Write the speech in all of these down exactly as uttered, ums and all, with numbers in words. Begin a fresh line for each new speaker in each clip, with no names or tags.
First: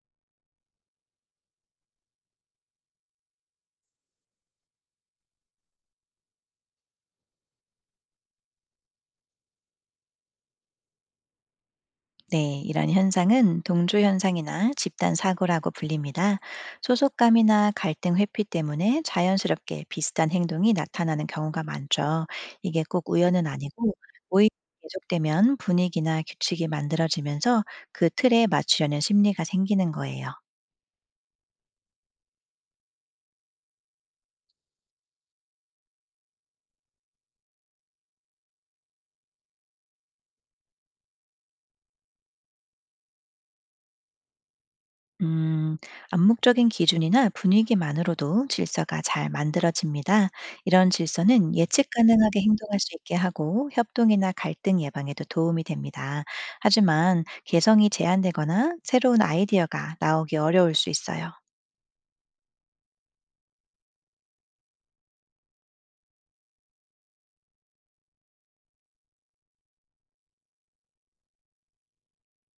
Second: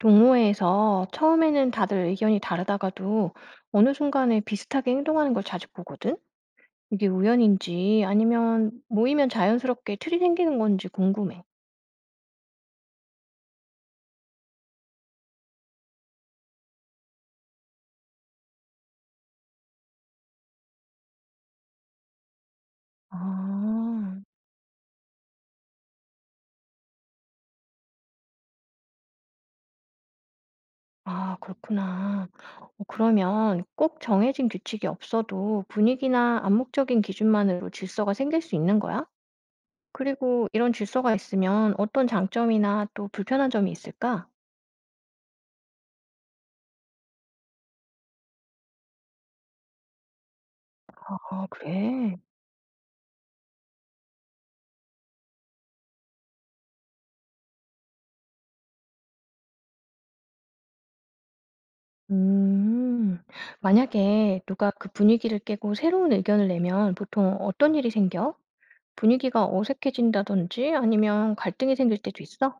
동호회에서 처음에는 다들 의견이 다르다가도 어느 순간에 비슷하게 행동하는 걸 자주 보거든? 이게 우연인지 아니면 모이면 자연스럽게 틀이 생기는 건지 궁금해.
네, 이런 현상은 동조 현상이나 집단 사고라고 불립니다. 소속감이나 갈등 회피 때문에 자연스럽게 비슷한 행동이 나타나는 경우가 많죠. 이게 꼭 우연은 아니고
아,
오히려 계속되면 분위기나 규칙이 만들어지면서 그 틀에 맞추려는 심리가 생기는 거예요.
아, 그렇구나. 어, 그러면 꼭 정해진 규칙이 없어도 분위기나 암묵적인 기준만으로 질서가 생길 수 있는 거야? 그리고 이런 질서가 있으면 어떤 장점이나 또 불편한 점이 있을까?
음, 암묵적인 기준이나 분위기만으로도 질서가 잘 만들어집니다. 이런
아,
질서는 예측
그래.
가능하게 행동할 수 있게 하고 협동이나 갈등 예방에도 도움이 됩니다. 하지만 개성이 제한되거나 새로운 아이디어가 나오기 어려울 수 있어요.
음. 만약에 누가 그 분위기를 깨고 새로운 의견을 내면 보통 어떤 일이 생겨? 분위기가 어색해진다든지 아니면 갈등이 생길 때도 있어?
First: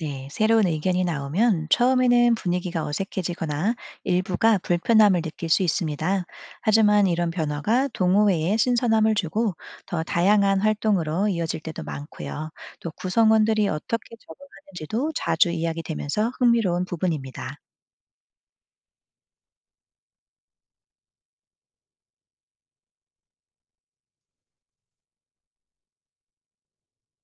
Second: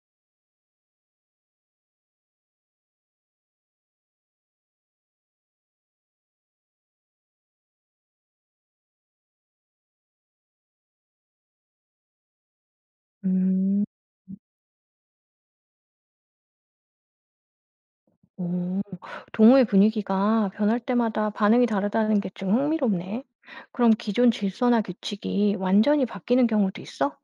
네, 새로운 의견이 나오면 처음에는 분위기가 어색해지거나 일부가 불편함을 느낄 수 있습니다. 하지만 이런 변화가 동호회에 신선함을 주고 더 다양한 활동으로 이어질 때도 많고요. 또 구성원들이
음.
어떻게 적응하는지도 자주 이야기되면서 흥미로운 부분입니다.
오. 동호회 분위기가 변할 때마다 반응이 다르다는 게 좀 흥미롭네. 그럼 기존 질서나 규칙이 완전히 바뀌는 경우도 있어?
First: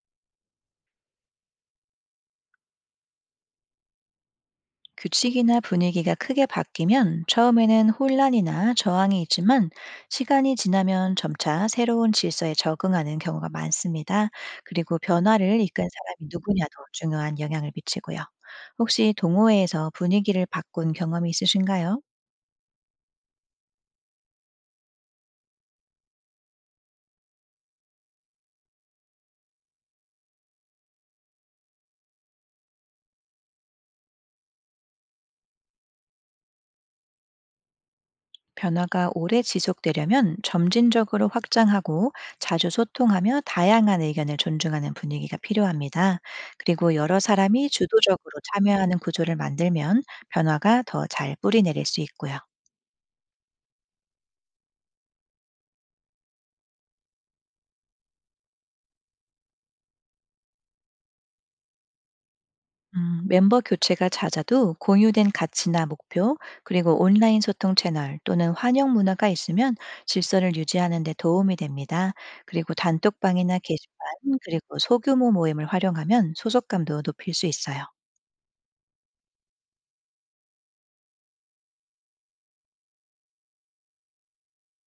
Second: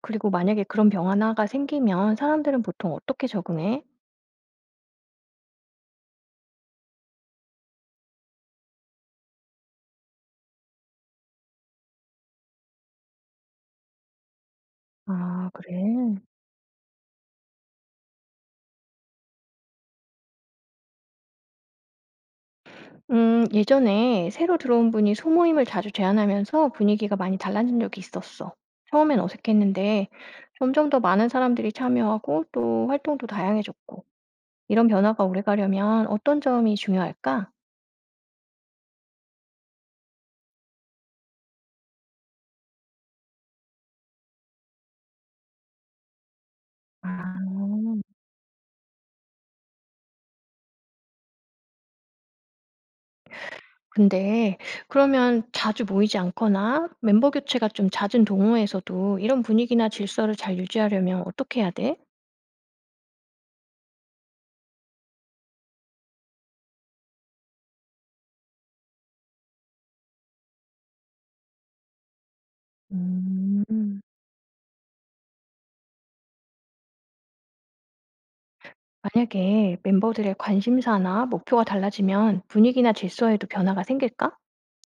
그리고 만약에 그런 변화가 생기면 사람들은 보통 어떻게 적응해?
규칙이나 분위기가 크게 바뀌면 처음에는 혼란이나 저항이 있지만 시간이 지나면 점차 새로운 질서에 적응하는 경우가 많습니다. 그리고
아,
변화를 이끈
그래.
사람이 누구냐도 중요한 영향을 미치고요. 혹시 동호회에서 분위기를 바꾼 경험이 있으신가요?
음, 예전에 새로 들어온 분이 소모임을 자주 제안하면서 분위기가 많이 달라진 적이 있었어. 처음엔 어색했는데 점점 더 많은 사람들이 참여하고 또 활동도 다양해졌고 이런 변화가 오래 가려면 어떤 점이 중요할까?
변화가 오래 지속되려면 점진적으로 확장하고 자주 소통하며 다양한 의견을 존중하는 분위기가 필요합니다. 그리고 여러
아,
사람이 주도적으로 참여하는 구조를 만들면 변화가 더 잘 뿌리내릴 수 있고요.
근데 그러면 자주 모이지 않거나 멤버 교체가 좀 잦은 동호회에서도 이런 분위기나 질서를 잘 유지하려면 어떻게 해야 돼?
음, 멤버 교체가 잦아도 공유된 가치나 목표, 그리고 온라인 소통 채널 또는 환영 문화가 있으면 질서를 유지하는 데 도움이 됩니다. 그리고 단톡방이나
음.
게시판, 그리고 소규모 모임을 활용하면 소속감도 높일 수 있어요.
만약에 멤버들의 관심사나 목표가 달라지면 분위기나 질서에도 변화가 생길까?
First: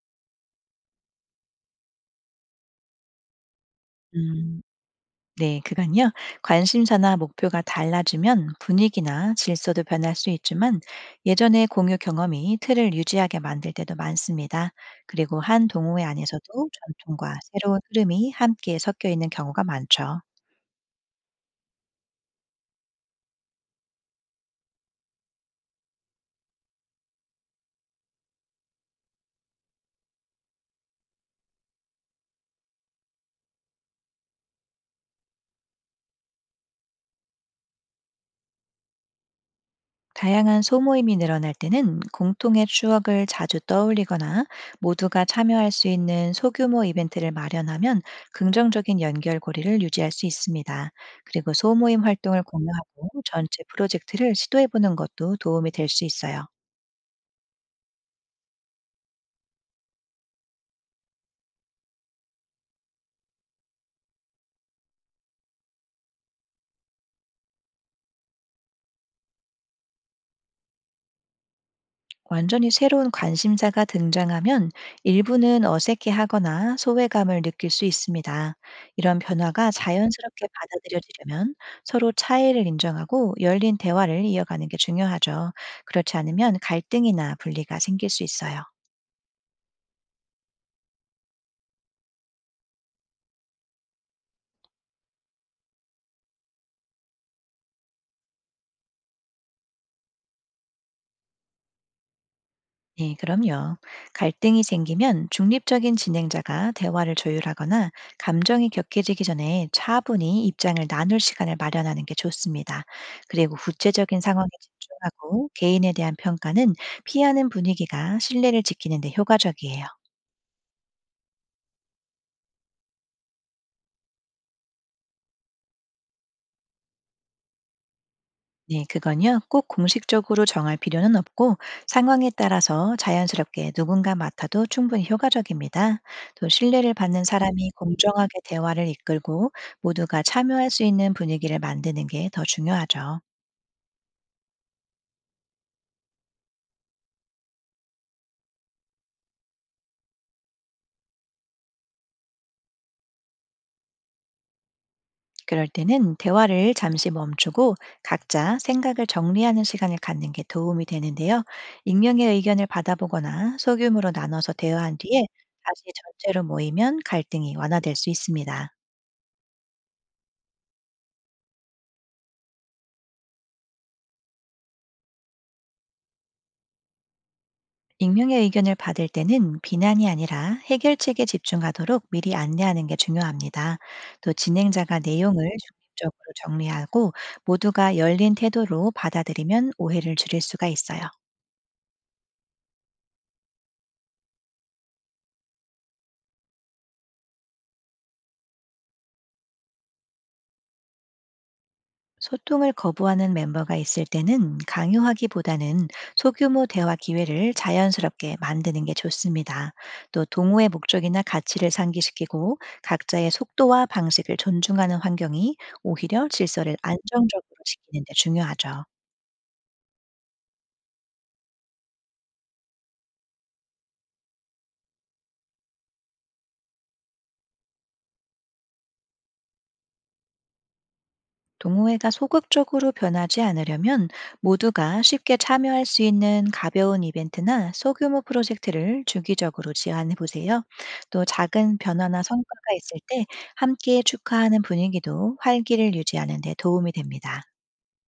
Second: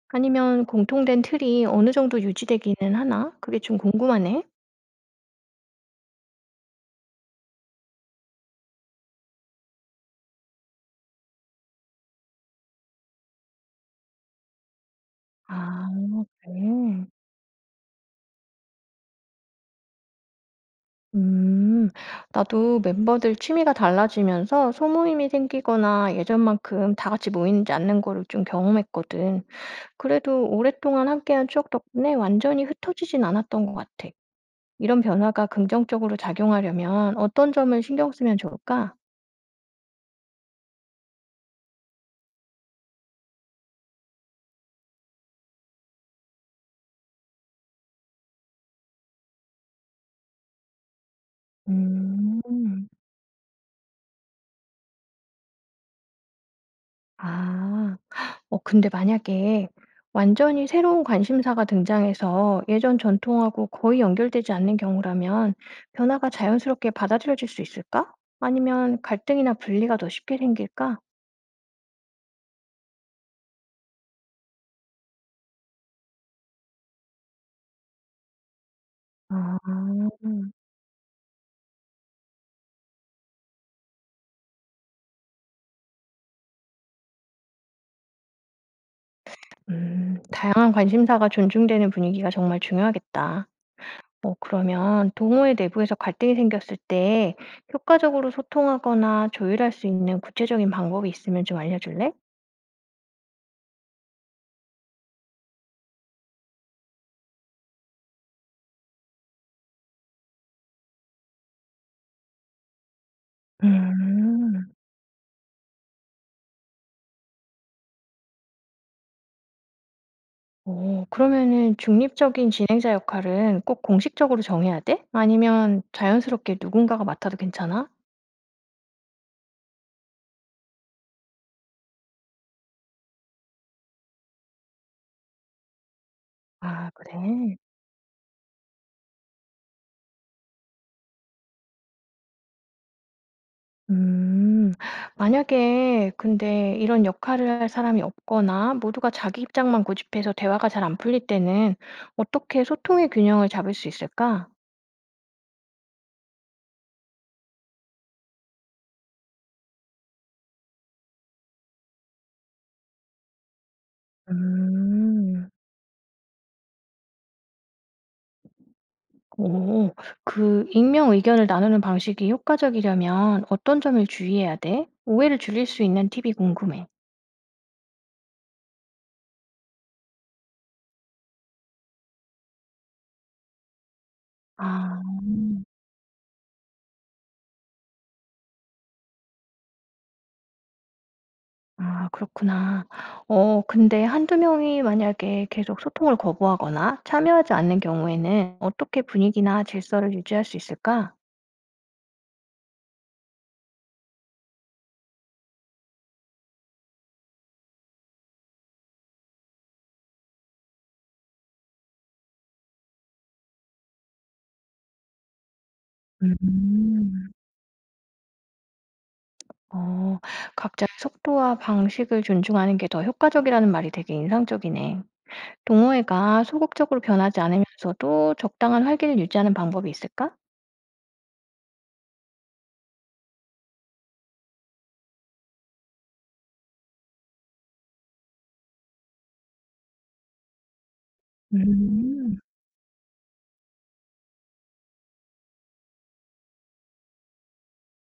아니면 공통된 틀이 어느 정도 유지되기는 하나? 그게 좀 궁금하네.
음, 네, 그건요. 관심사나 목표가 달라지면 분위기나 질서도 변할 수 있지만 예전의 공유 경험이 틀을 유지하게 만들 때도 많습니다. 그리고 한
아,
동호회 안에서도
그래.
전통과 새로운 흐름이 함께 섞여 있는 경우가 많죠.
음, 나도 멤버들 취미가 달라지면서 소모임이 생기거나 예전만큼 다 같이 모이지 않는 거를 좀 경험했거든. 그래도 오랫동안 함께한 추억 덕분에 완전히 흩어지진 않았던 것 같아. 이런 변화가 긍정적으로 작용하려면 어떤 점을 신경 쓰면 좋을까?
다양한 소모임이 늘어날 때는 공통의 추억을 자주 떠올리거나 모두가 참여할 수 있는 소규모 이벤트를 마련하면 긍정적인 연결고리를 유지할 수 있습니다. 그리고 소모임 활동을
음.
공유하고 전체 프로젝트를 시도해보는 것도 도움이 될 수 있어요.
아. 어 근데 만약에 완전히 새로운 관심사가 등장해서 예전 전통하고 거의 연결되지 않는 경우라면 변화가 자연스럽게 받아들여질 수 있을까? 아니면 갈등이나 분리가 더 쉽게 생길까?
완전히 새로운 관심사가 등장하면 일부는 어색해하거나 소외감을 느낄 수 있습니다. 이런
아.
변화가 자연스럽게 받아들여지려면 서로 차이를 인정하고 열린 대화를 이어가는 게 중요하죠. 그렇지 않으면 갈등이나 분리가 생길 수 있어요.
음. 다양한 관심사가 존중되는 분위기가 정말 중요하겠다. 어 그러면 동호회 내부에서 갈등이 생겼을 때 효과적으로 소통하거나 조율할 수 있는 구체적인 방법이 있으면 좀 알려줄래?
네, 그럼요. 갈등이 생기면 중립적인 진행자가 대화를 조율하거나 감정이 격해지기 전에 차분히 입장을 나눌 시간을 마련하는 게 좋습니다. 그리고 구체적인 상황에
음.
집중하고 개인에 대한 평가는 피하는 분위기가 신뢰를 지키는 데 효과적이에요.
오, 그러면은 중립적인 진행자 역할은 꼭 공식적으로 정해야 돼? 아니면 자연스럽게 누군가가 맡아도 괜찮아?
네, 그건요. 꼭 공식적으로 정할 필요는 없고 상황에 따라서 자연스럽게 누군가 맡아도 충분히 효과적입니다. 또
아
신뢰를 받는
그래?
사람이 공정하게 대화를 이끌고 모두가 참여할 수 있는 분위기를 만드는 게 더 중요하죠.
음. 만약에 근데 이런 역할을 할 사람이 없거나 모두가 자기 입장만 고집해서 대화가 잘 안 풀릴 때는 어떻게 소통의 균형을 잡을 수 있을까?
그럴 때는 대화를 잠시 멈추고 각자 생각을 정리하는 시간을 갖는 게 도움이 되는데요. 익명의 의견을 받아보거나 소규모로 나눠서 대화한 뒤에
음.
다시 전체로 모이면 갈등이 완화될 수 있습니다.
오. 그 익명 의견을 나누는 방식이 효과적이려면 어떤 점을 주의해야 돼? 오해를 줄일 수 있는 팁이 궁금해.
익명의 의견을 받을 때는 비난이 아니라 해결책에 집중하도록 미리 안내하는 게 중요합니다. 또 진행자가
아.
내용을 중립적으로 정리하고 모두가 열린 태도로 받아들이면 오해를 줄일 수가 있어요.
아 그렇구나. 어 근데 한두 명이 만약에 계속 소통을 거부하거나 참여하지 않는 경우에는 어떻게 분위기나 질서를 유지할 수 있을까?
소통을 거부하는 멤버가 있을 때는 강요하기보다는 소규모 대화 기회를 자연스럽게 만드는 게 좋습니다. 또 동호회 목적이나 가치를 상기시키고 각자의 속도와 방식을 존중하는 환경이 오히려 질서를
음.
안정적으로 지키는 데 중요하죠.
어. 각자의 속도와 방식을 존중하는 게 더 효과적이라는 말이 되게 인상적이네. 동호회가 소극적으로 변하지 않으면서도 적당한 활기를 유지하는 방법이 있을까?
동호회가 소극적으로 변하지 않으려면 모두가 쉽게 참여할 수 있는 가벼운 이벤트나 소규모 프로젝트를 주기적으로 제안해 보세요. 또 작은 변화나
음.
성과가 있을 때 함께 축하하는 분위기도 활기를 유지하는 데 도움이 됩니다.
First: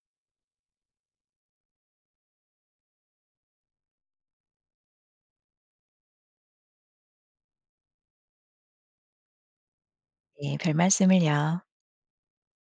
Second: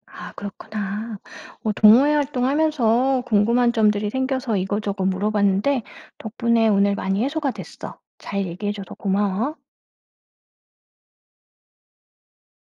아 그렇구나. 어 동호회 활동하면서 궁금한 점들이 생겨서 이거저거 물어봤는데 덕분에 오늘 많이 해소가 됐어. 잘 얘기해 줘서 고마워.
예, 별 말씀을요.